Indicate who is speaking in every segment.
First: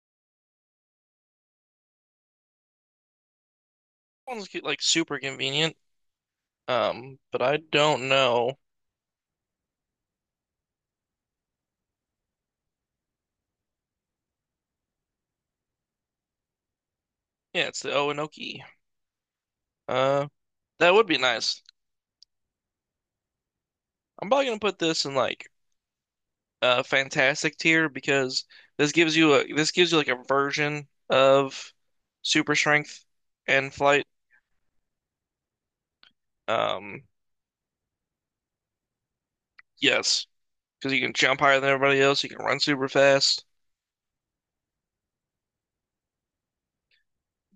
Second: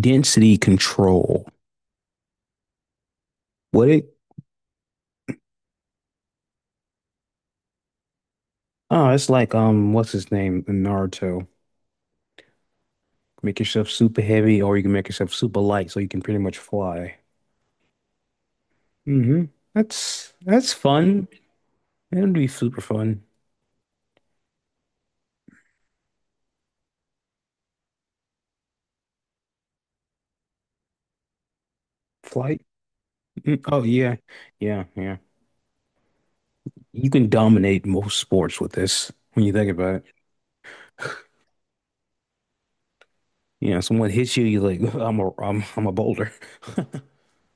Speaker 1: Density control. What it?
Speaker 2: One's like super convenient. But I don't know.
Speaker 1: Oh, it's like what's his name in Naruto? Make yourself super heavy, or you can make yourself super light, so you can pretty much fly.
Speaker 2: Yeah, it's the Oenoki.
Speaker 1: Mm-hmm.
Speaker 2: Uh,
Speaker 1: That's
Speaker 2: that would be
Speaker 1: fun.
Speaker 2: nice.
Speaker 1: It'd be super fun.
Speaker 2: I'm probably gonna put this in like a fantastic tier because this gives you like a version of super
Speaker 1: Flight.
Speaker 2: strength
Speaker 1: Mm,
Speaker 2: and
Speaker 1: oh
Speaker 2: flight.
Speaker 1: yeah, yeah, yeah.
Speaker 2: Um,
Speaker 1: You can dominate most sports with this when you think about it.
Speaker 2: yes, because you can jump higher than everybody else. You can run super fast.
Speaker 1: Yeah, someone hits you, you're like, I'm a I'm a boulder.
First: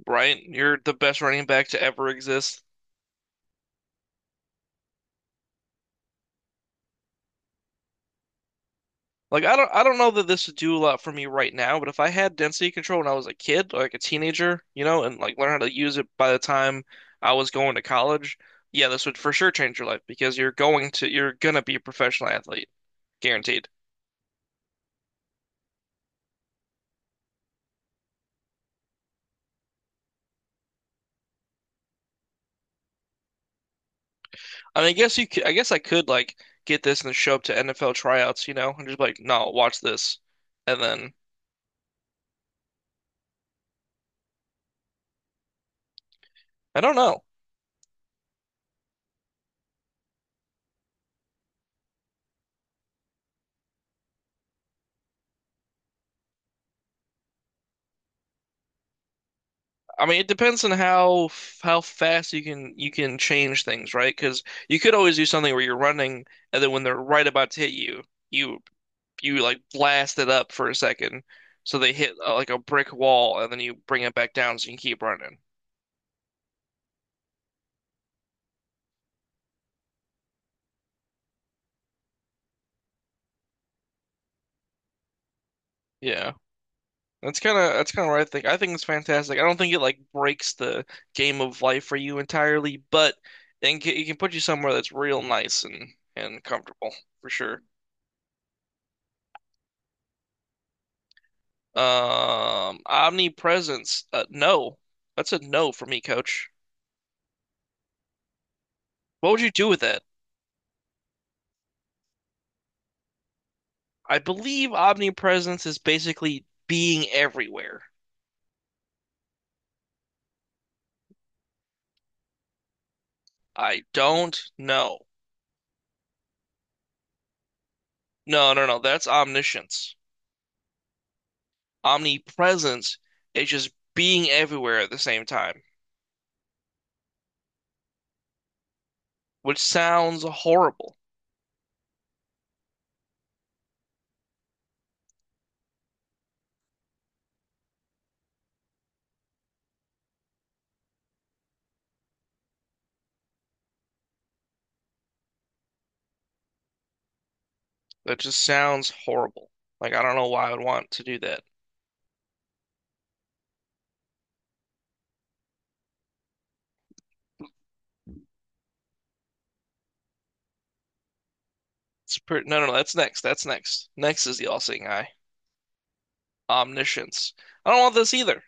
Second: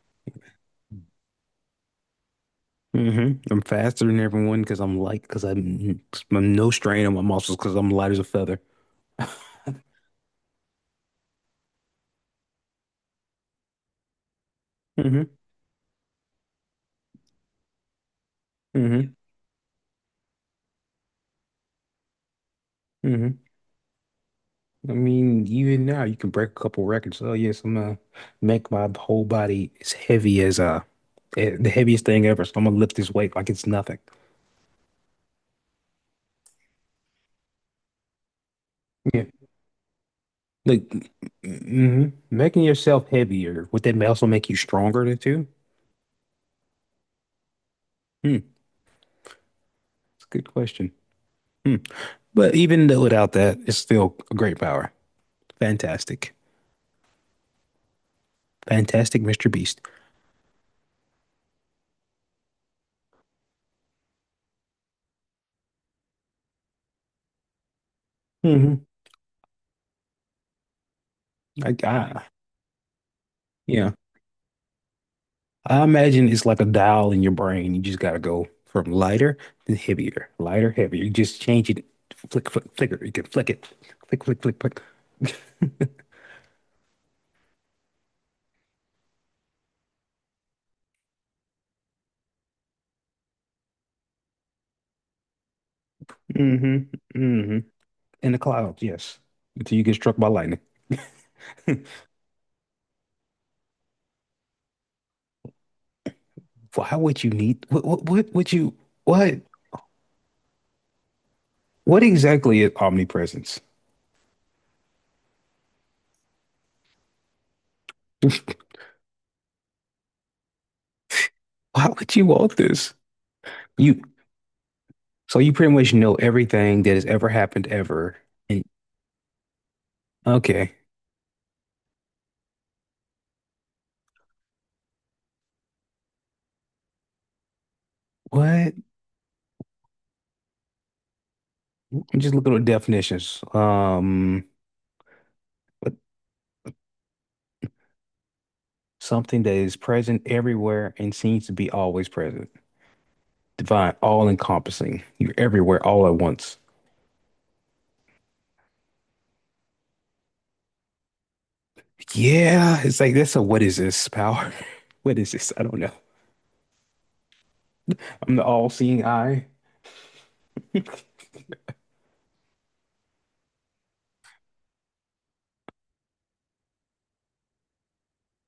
Speaker 2: Right? You're the best running back to ever exist.
Speaker 1: Hmm, I'm faster than everyone because I'm light, I'm no strain on my muscles because I'm light as a feather.
Speaker 2: Like I don't know that this would do a lot for me right now, but if I had density control when I was a kid, like a teenager, you know, and
Speaker 1: Hmm.
Speaker 2: like learn how to use it by the time I was going to college, yeah, this
Speaker 1: Hmm.
Speaker 2: would for sure change your life because you're going to you're gonna be a professional athlete,
Speaker 1: Hmm.
Speaker 2: guaranteed.
Speaker 1: I mean, even now you can break a couple records. Oh yes, I'm gonna make my whole body as heavy as the heaviest thing ever. So I'm gonna lift this weight like it's nothing.
Speaker 2: I mean, I guess I could like get this and show up to NFL tryouts, you know, and just be like,
Speaker 1: Yeah,
Speaker 2: no, watch this,
Speaker 1: like
Speaker 2: and then
Speaker 1: mm-hmm. Making yourself heavier, would that also make you stronger than too?
Speaker 2: I don't know.
Speaker 1: Hmm, it's a good question. Hmm. But even though without that, it's still a great power. Fantastic, fantastic, Mr. Beast.
Speaker 2: I mean, it depends on how fast you can change things, right? Because you could always do something where you're running, and then when they're right about to hit you, you
Speaker 1: Hmm.
Speaker 2: you like blast it up for a second,
Speaker 1: I,
Speaker 2: so they hit
Speaker 1: I
Speaker 2: like a brick wall, and then you
Speaker 1: yeah.
Speaker 2: bring it back down so you can keep running.
Speaker 1: I imagine it's like a dial in your brain. You just gotta go from lighter to heavier, lighter, heavier. You just change it, flick, flick, flicker. You can flick it, flick, flick, flick, flick.
Speaker 2: Yeah, that's kind of what I think. I think it's fantastic. I don't think it like breaks the game of life for you entirely, but it can put you somewhere that's real nice and
Speaker 1: Hmm.
Speaker 2: comfortable for
Speaker 1: Hmm.
Speaker 2: sure.
Speaker 1: In the clouds, yes. Until you get struck by lightning.
Speaker 2: Omnipresence. No, that's a no for me, coach.
Speaker 1: Why would you need? What? What? What would you?
Speaker 2: What
Speaker 1: What?
Speaker 2: would you do with that?
Speaker 1: What exactly is omnipresence?
Speaker 2: I believe omnipresence is basically being everywhere.
Speaker 1: Why would you want this?
Speaker 2: I
Speaker 1: You.
Speaker 2: don't know.
Speaker 1: So you pretty much know everything that has ever happened ever.
Speaker 2: No,
Speaker 1: And
Speaker 2: no, no. That's omniscience.
Speaker 1: okay,
Speaker 2: Omnipresence is just being everywhere at the same time,
Speaker 1: what?
Speaker 2: which sounds horrible.
Speaker 1: I'm just looking at definitions. Something that is present everywhere and seems to be always present. Divine, all encompassing. You're everywhere all at once.
Speaker 2: That just sounds horrible. Like I don't know why I would want to do that.
Speaker 1: Yeah, it's like that's a what is this power? What is this? I don't know. I'm the all-seeing eye.
Speaker 2: It's pretty. No, no, no. That's next. That's next. Next is the all-seeing eye. Omniscience. I don't want this either.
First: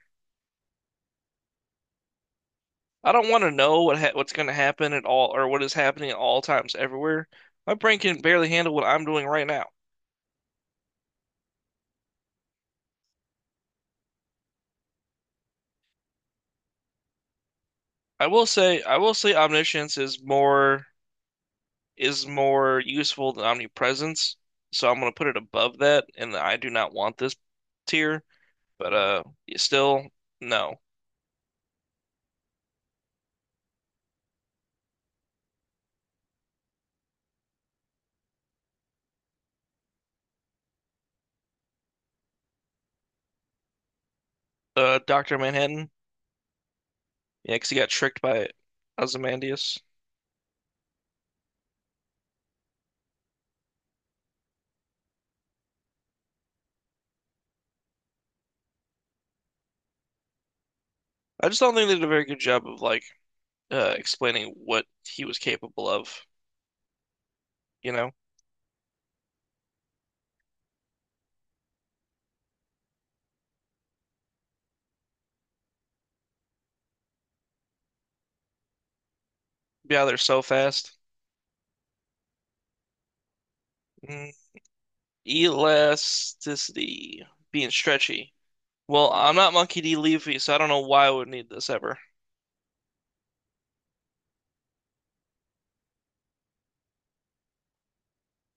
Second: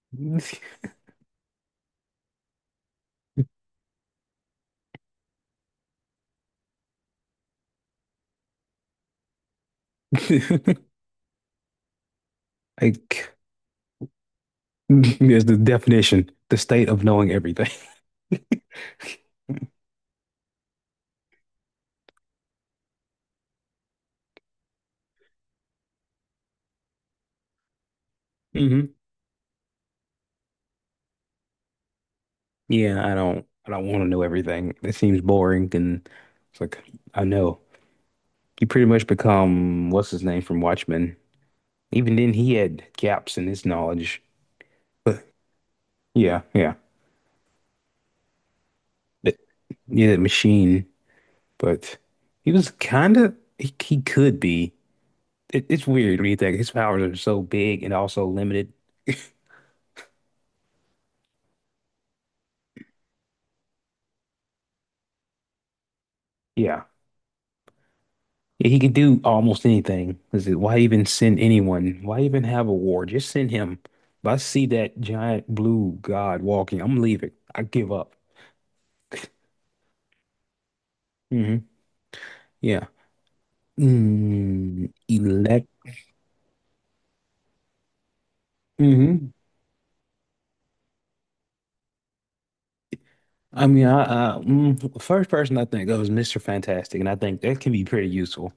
Speaker 2: I don't want to know what's going to happen at all or what is happening at all times everywhere. My brain can barely handle what I'm doing right now.
Speaker 1: Like there's the definition, the state of knowing everything.
Speaker 2: I will say omniscience is more useful than omnipresence. So I'm going to put it above that and I do not want this tier, but
Speaker 1: Mhm.
Speaker 2: still no.
Speaker 1: Yeah, I don't want to know everything. It seems boring and it's like I know. You pretty much become what's his name from Watchmen. Even then he had gaps in his knowledge. But
Speaker 2: Dr. Manhattan,
Speaker 1: yeah, yeah.
Speaker 2: yeah, 'cause he got tricked by
Speaker 1: But,
Speaker 2: Ozymandias.
Speaker 1: yeah, that machine. But he was kinda he could be. It's weird when you think his powers are so big and also limited.
Speaker 2: I just don't think they did a very good job of like explaining what he was capable of,
Speaker 1: Yeah.
Speaker 2: you know?
Speaker 1: Yeah, he can do almost anything. Is it, why even send anyone? Why even have a war? Just send him. If I see that giant blue god walking, I'm leaving. I give up.
Speaker 2: Be out there so fast.
Speaker 1: Hmm. Yeah.
Speaker 2: Mm.
Speaker 1: Mm, elect.
Speaker 2: Elasticity. Being stretchy. Well,
Speaker 1: Hmm.
Speaker 2: I'm not Monkey D. Luffy, so I don't know why I would need this ever.
Speaker 1: I mean, the first person I think of is Mr. Fantastic, and I think that can be pretty useful.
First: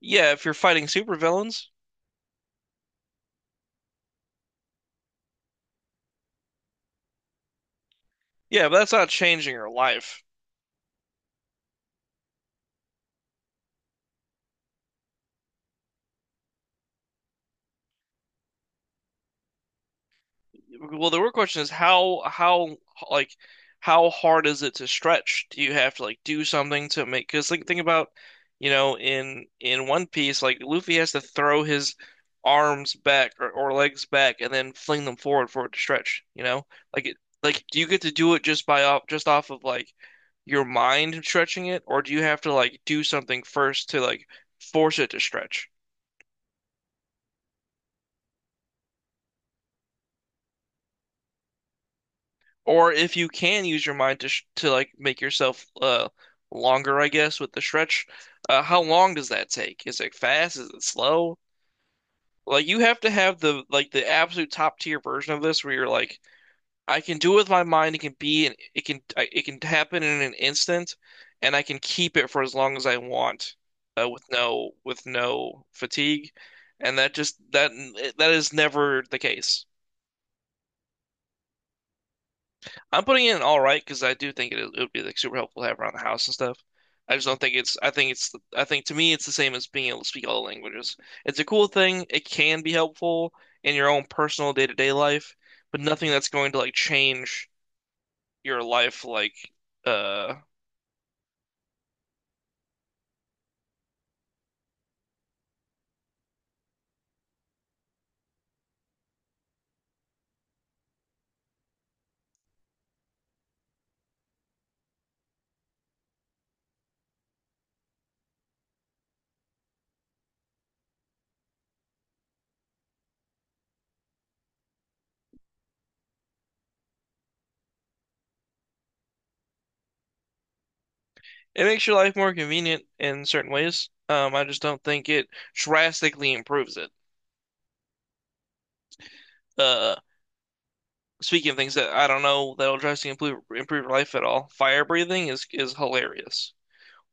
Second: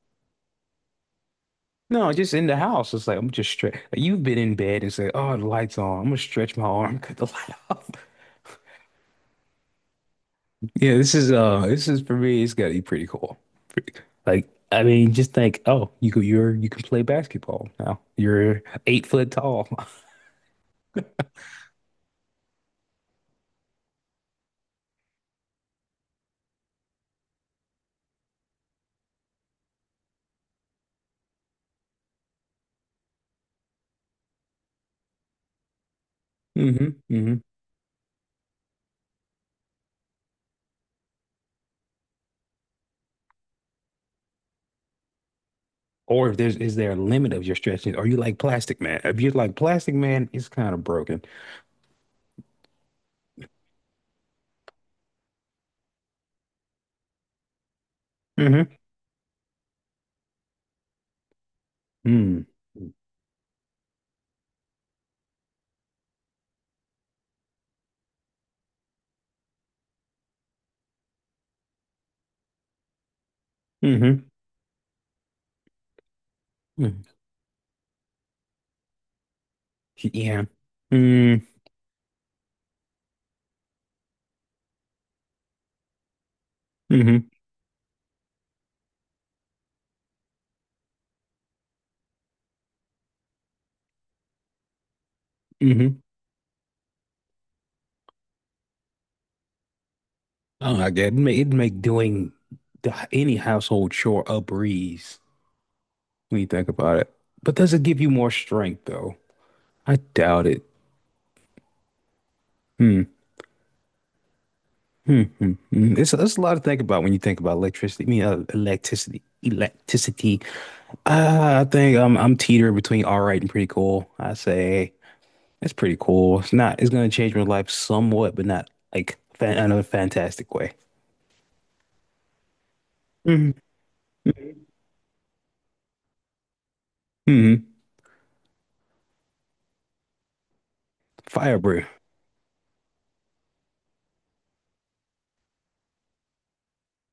Speaker 2: Yeah, if you're fighting supervillains.
Speaker 1: No, just in the house. It's like I'm just stretch. You've been in bed and say, "Oh, the light's on." I'm gonna stretch my arm, cut the light off.
Speaker 2: Yeah, but that's not changing your life.
Speaker 1: Yeah, this is for me it's gotta be pretty cool. Pretty- Like I mean just think, oh, you could you're you can play basketball now. You're 8 foot tall.
Speaker 2: Well, the real question is how like how hard is it to stretch? Do you have to like do something to make? Because like think about you know in One Piece like Luffy has to throw his arms back or legs back and then fling them forward for it to stretch. You know
Speaker 1: Hmm.
Speaker 2: like
Speaker 1: Hmm.
Speaker 2: like do you get to do it just by off just off of like your mind stretching it, or do you have to like do something first to like force it to stretch?
Speaker 1: Or if there's is there a limit of your stretching? Are you like Plastic Man? If you're like Plastic Man, it's kind of broken.
Speaker 2: Or if you can use your mind to sh to like make yourself longer, I guess, with the stretch,
Speaker 1: Hmm.
Speaker 2: how long does that take? Is it fast? Is it slow?
Speaker 1: Mm.
Speaker 2: Like you have to have the like the absolute top tier version of this where you're like, I can do it with my mind. It can be, it can happen in an instant, and I can keep it for as long as I want, with
Speaker 1: Mm-hmm.
Speaker 2: with no fatigue, and
Speaker 1: Mm.
Speaker 2: that just that that is never the case.
Speaker 1: Yeah. Mm.
Speaker 2: I'm putting it in all right because I do think it would be like super helpful to have around the house and stuff. I just
Speaker 1: Mm-hmm.
Speaker 2: don't think it's. I think it's. I think to me, it's the same as being able to speak all the languages. It's a cool thing. It can be helpful in your own personal day-to-day life, but
Speaker 1: Mm-hmm.
Speaker 2: nothing that's going to like change your life. Like, uh,
Speaker 1: Oh, I get it. Make, it'd make doing the, any household chore a breeze when you think about it. But does it give you more strength though? I doubt it. Hmm. Hmm. Hmm. Hmm. It's a lot to think about when you think about electricity. I mean, electricity. Electricity. I think I'm teetering between all right and pretty cool. I say it's pretty cool. It's not. It's gonna change my life somewhat, but not like fan, in a fantastic way.
Speaker 2: it makes your life more convenient in certain
Speaker 1: Hmm.
Speaker 2: ways. I just don't think it drastically improves it.
Speaker 1: Hmm.
Speaker 2: Uh, Speaking of
Speaker 1: Fire
Speaker 2: things
Speaker 1: breath.
Speaker 2: that I don't know that'll drastically improve your life at all, fire breathing is hilarious.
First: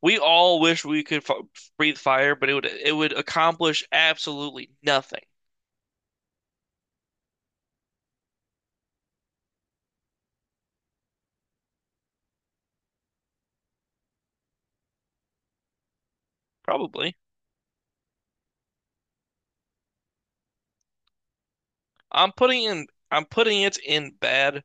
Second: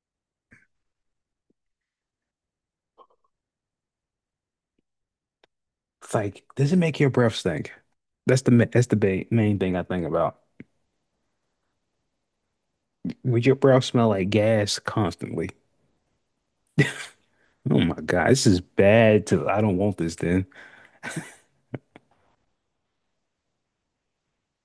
Speaker 2: We all wish we could f breathe fire, but it would accomplish absolutely nothing.
Speaker 1: It's like, does it make your breath stink? That's the ma- that's the ba main thing I think about. Would your breath smell like gas constantly?
Speaker 2: Probably.
Speaker 1: Oh my God, this is bad. To I don't want this then.
Speaker 2: I'm putting it in bad,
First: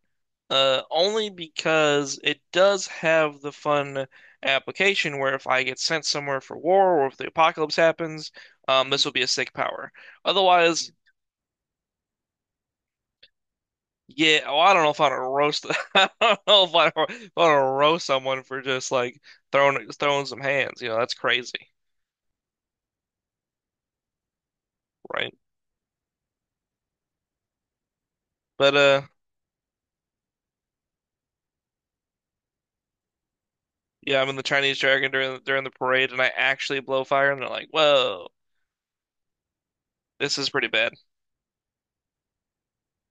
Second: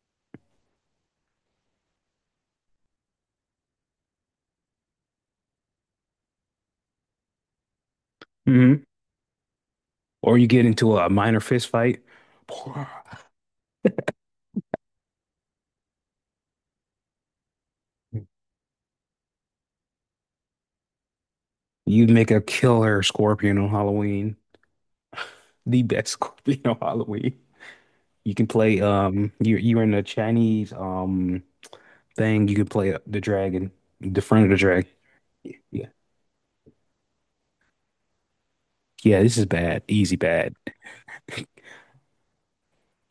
Speaker 2: only because it does have the fun application where if I get sent somewhere for war or if the apocalypse happens, this will be a sick power.
Speaker 1: Or you get
Speaker 2: Otherwise,
Speaker 1: into a minor fist fight.
Speaker 2: yeah. Oh, I don't know if I'd roast. I don't know if I'd roast someone for just like throwing some hands. You know, that's crazy,
Speaker 1: You make a killer scorpion on Halloween.
Speaker 2: right?
Speaker 1: The best scorpion on Halloween. You can
Speaker 2: But
Speaker 1: play you you're in a Chinese thing, you can play the dragon,
Speaker 2: yeah,
Speaker 1: the
Speaker 2: I'm in the
Speaker 1: front of the
Speaker 2: Chinese
Speaker 1: dragon.
Speaker 2: Dragon during the
Speaker 1: Yeah.
Speaker 2: parade, and I actually blow fire, and they're like, "Whoa,
Speaker 1: Yeah, this is bad. Easy
Speaker 2: this is
Speaker 1: bad.
Speaker 2: pretty bad."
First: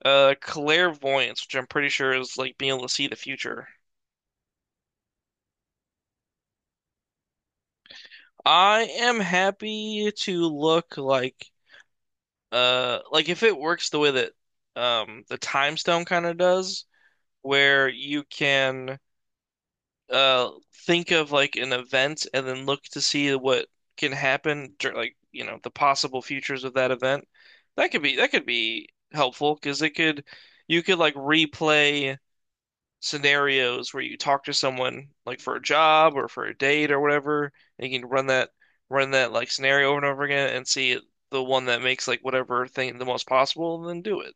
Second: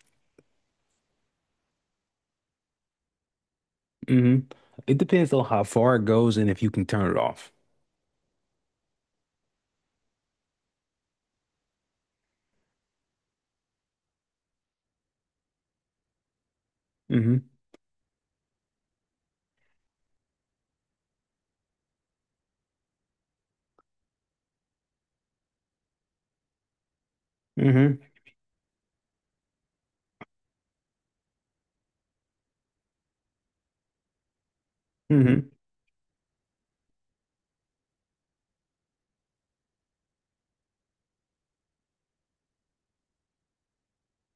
Speaker 2: Clairvoyance, which I'm pretty sure is like being able to see the future.
Speaker 1: Hmm. It depends on how far it goes and if you can turn it off.
Speaker 2: I am happy to look like if it works the way that the time stone kind of does,
Speaker 1: Hmm.
Speaker 2: where you can uh think of like an event and then look to see what can happen dur like you know the possible futures of that event
Speaker 1: Hmm.
Speaker 2: that could be helpful because it could you could like replay scenarios where you talk to someone like
Speaker 1: Hmm.
Speaker 2: for a job or for a date or whatever and you can run that like scenario over and over again and see the one that makes like whatever thing the most possible and then do it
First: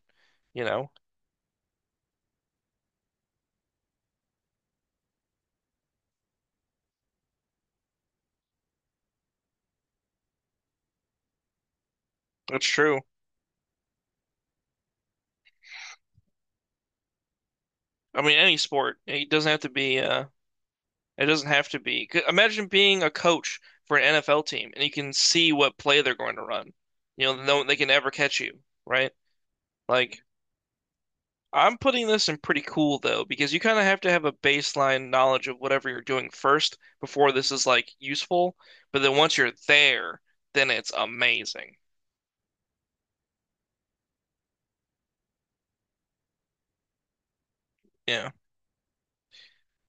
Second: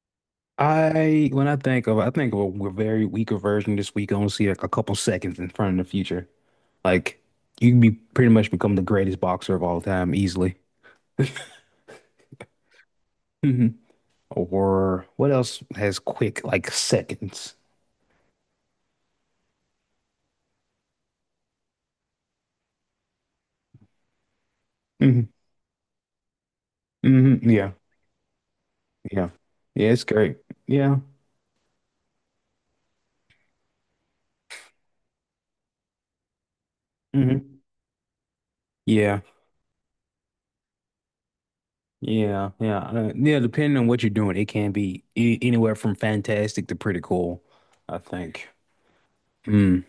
Speaker 2: you know
Speaker 1: I when I think of a, very weaker version this week. I only see like a couple seconds in front of the future. Like you can be pretty much become the greatest boxer of all time easily.
Speaker 2: that's true.
Speaker 1: Hmm. Or what else has quick like seconds?
Speaker 2: I mean any sport it doesn't have to be it doesn't have to be. 'Cause imagine being a coach for an NFL team and you can
Speaker 1: Hmm.
Speaker 2: see what play they're going to run. You
Speaker 1: Hmm.
Speaker 2: know, no,
Speaker 1: Yeah.
Speaker 2: they can never catch you, right?
Speaker 1: Yeah. Yeah, it's
Speaker 2: Like,
Speaker 1: great. Yeah.
Speaker 2: I'm putting this in pretty cool though, because you kind of have to have a baseline knowledge of whatever you're doing first before this
Speaker 1: Hmm.
Speaker 2: is like useful. But then
Speaker 1: Yeah.
Speaker 2: once you're there, then it's amazing.
Speaker 1: Yeah. Yeah. Yeah, depending on what you're doing, it can be a- anywhere from fantastic to pretty cool, I
Speaker 2: Yeah.
Speaker 1: think. Mm.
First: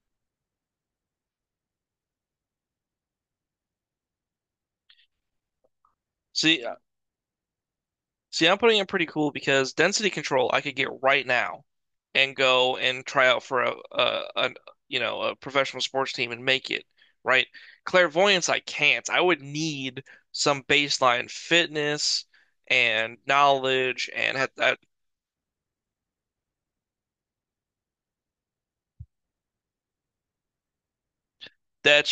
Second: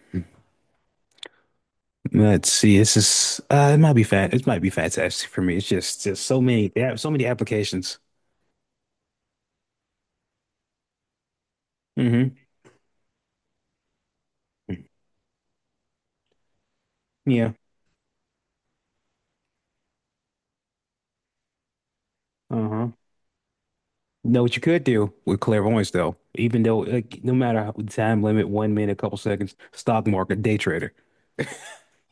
Speaker 1: Let's see. This is it might be fat. It might be fantastic for me. It's just so
Speaker 2: See,
Speaker 1: many. They have so many applications.
Speaker 2: See, I'm putting in pretty cool because density control I could get right now
Speaker 1: Hmm.
Speaker 2: and go and try out for a you know a professional sports team and make it, right?
Speaker 1: Yeah.
Speaker 2: Clairvoyance I can't. I would need some baseline fitness
Speaker 1: Uh-huh.
Speaker 2: and knowledge and
Speaker 1: Know
Speaker 2: ha
Speaker 1: what you
Speaker 2: that,
Speaker 1: could do with clairvoyance, though, even though like no matter how time limit, 1 minute, couple seconds, stock market, day trader,
Speaker 2: that's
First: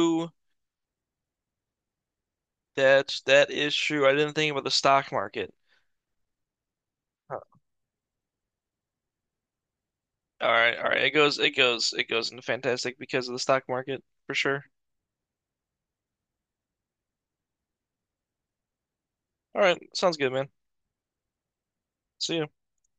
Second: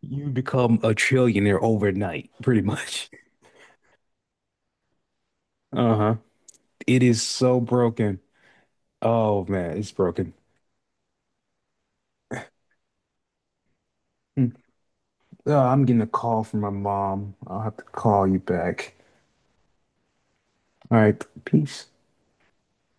Speaker 1: you become a trillionaire overnight, pretty much.
Speaker 2: That is true. I didn't think about the stock market.
Speaker 1: Uh-huh. It is
Speaker 2: Huh.
Speaker 1: so broken. Oh man, it's broken.
Speaker 2: All right, all right. It goes it goes it goes into fantastic because of the stock market for
Speaker 1: Mm.
Speaker 2: sure.
Speaker 1: Oh, I'm getting a call from my mom. I'll have to call you back.
Speaker 2: All right, sounds good, man.
Speaker 1: All right, peace.
Speaker 2: See you.